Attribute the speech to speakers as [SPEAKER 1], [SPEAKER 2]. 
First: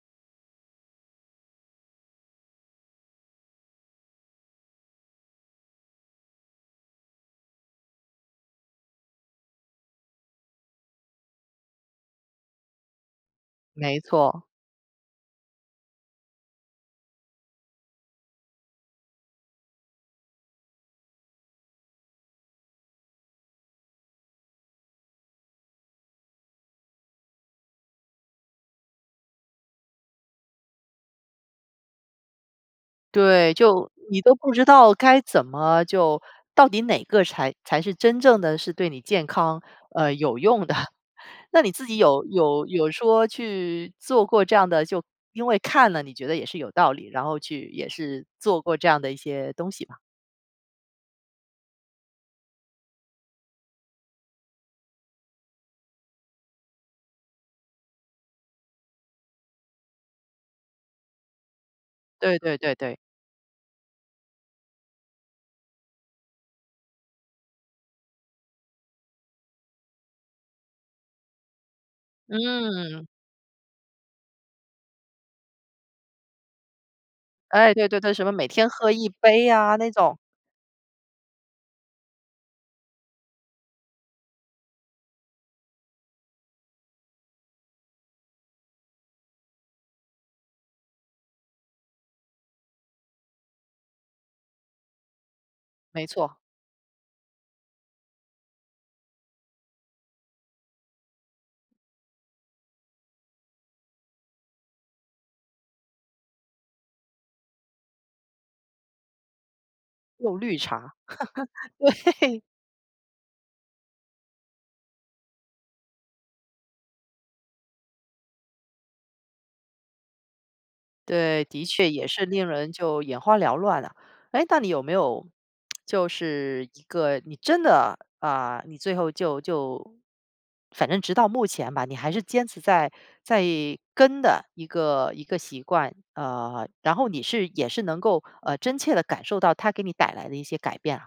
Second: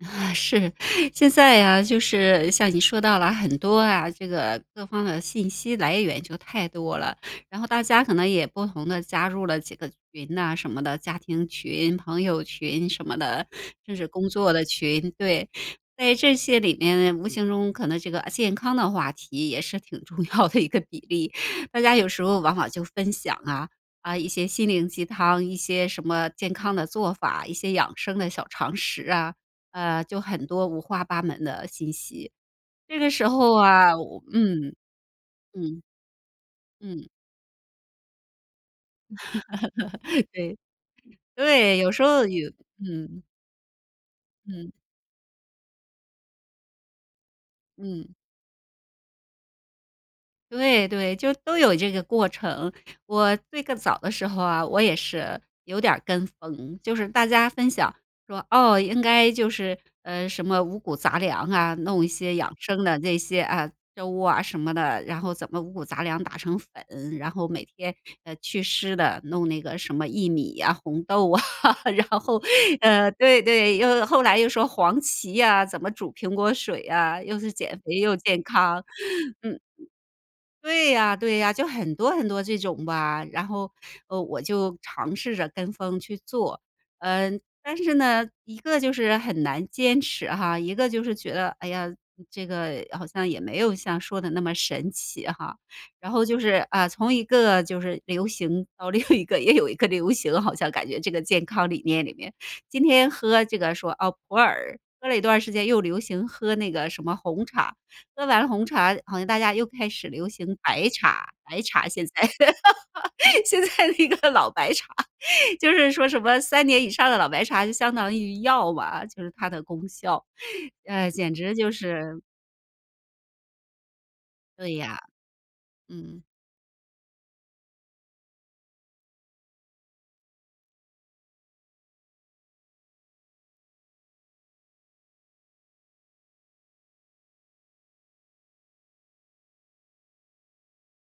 [SPEAKER 1] 是。现在呀，就是像你说到了很多啊这个各方的信息来源就太多了，然后大家可能也不同地加入了几个群啊什么的，家庭群、朋友群什么的，就
[SPEAKER 2] 没
[SPEAKER 1] 是工
[SPEAKER 2] 错。
[SPEAKER 1] 作的群，对。在这些里面无形中可能这个健康的话题也是挺重要的一个比例，大家有时候往往就分享啊，啊，一些心灵鸡汤，一些什么健康的做法，一些养生的小常识啊，呃，就很多五花八门的信息，这个时
[SPEAKER 2] 对，
[SPEAKER 1] 候
[SPEAKER 2] 就
[SPEAKER 1] 啊，
[SPEAKER 2] 你
[SPEAKER 1] 我
[SPEAKER 2] 都不知
[SPEAKER 1] 嗯。
[SPEAKER 2] 道该怎
[SPEAKER 1] 嗯。
[SPEAKER 2] 么就到底哪
[SPEAKER 1] 嗯。
[SPEAKER 2] 个才才是真正的是对你健康，呃，有
[SPEAKER 1] 对。
[SPEAKER 2] 用的。那你
[SPEAKER 1] 对，
[SPEAKER 2] 自
[SPEAKER 1] 有
[SPEAKER 2] 己
[SPEAKER 1] 时
[SPEAKER 2] 有
[SPEAKER 1] 候有
[SPEAKER 2] 有有
[SPEAKER 1] 嗯。
[SPEAKER 2] 说去做过这样
[SPEAKER 1] 嗯。
[SPEAKER 2] 的就因为看了你觉得也是有道理，然后去也
[SPEAKER 1] 嗯。
[SPEAKER 2] 是做过这样的一些东西吧。
[SPEAKER 1] 对对，就都有这个过程。我最更早的时候啊，我也是，有点儿跟风，就是大家分享说：“哦，应该就是呃，什么五谷杂粮啊，弄一些
[SPEAKER 2] 对
[SPEAKER 1] 养
[SPEAKER 2] 对对
[SPEAKER 1] 生
[SPEAKER 2] 对。
[SPEAKER 1] 的这些，啊，粥啊，什么的，然后怎么五谷杂粮打成粉，然后每天，呃，去湿的，弄那个什么薏米呀，红豆啊，然后”
[SPEAKER 2] 嗯。
[SPEAKER 1] 呃，对对，又后来又说：“黄芪呀，怎么煮苹果水呀，又是
[SPEAKER 2] 哎，
[SPEAKER 1] 减
[SPEAKER 2] 对
[SPEAKER 1] 肥，
[SPEAKER 2] 对对，
[SPEAKER 1] 又
[SPEAKER 2] 什么
[SPEAKER 1] 健
[SPEAKER 2] 每天
[SPEAKER 1] 康，
[SPEAKER 2] 喝一杯
[SPEAKER 1] 嗯。”
[SPEAKER 2] 呀那种。
[SPEAKER 1] 对呀对呀，就很多很多这种吧，然后，呃，我就尝试着跟风去做。嗯，但是呢，一个就是很难坚持哈，一个就是觉得，哎呀，这个好像也没有像说的那么神奇哈。
[SPEAKER 2] 没
[SPEAKER 1] 然后
[SPEAKER 2] 错。
[SPEAKER 1] 就是，啊，从一个就是流行到另一个也有一个流行，好像感觉这个健康理念里面，今天喝这个，说：“哦，普洱。”喝了一段儿时间又流行喝那个什么红茶，喝完红茶，然后大家又开始流
[SPEAKER 2] 用绿
[SPEAKER 1] 行白
[SPEAKER 2] 茶。
[SPEAKER 1] 茶，白茶现在
[SPEAKER 2] 对。
[SPEAKER 1] 现在那个老白茶，就是说什么3年以上的老白茶就相当于药吧，就是它的功效，呃，简
[SPEAKER 2] 对，
[SPEAKER 1] 直
[SPEAKER 2] 的
[SPEAKER 1] 就
[SPEAKER 2] 确也
[SPEAKER 1] 是
[SPEAKER 2] 是令人就眼花缭乱了。诶，那你
[SPEAKER 1] 对
[SPEAKER 2] 有没
[SPEAKER 1] 呀。
[SPEAKER 2] 有就
[SPEAKER 1] 嗯。
[SPEAKER 2] 是一个你真的啊，你最后就就反正直到目前吧，你还是坚持在在跟的一个一个习惯？呃，然后你是也是能够，呃，真切地感受到它给你带来的一些改变啊。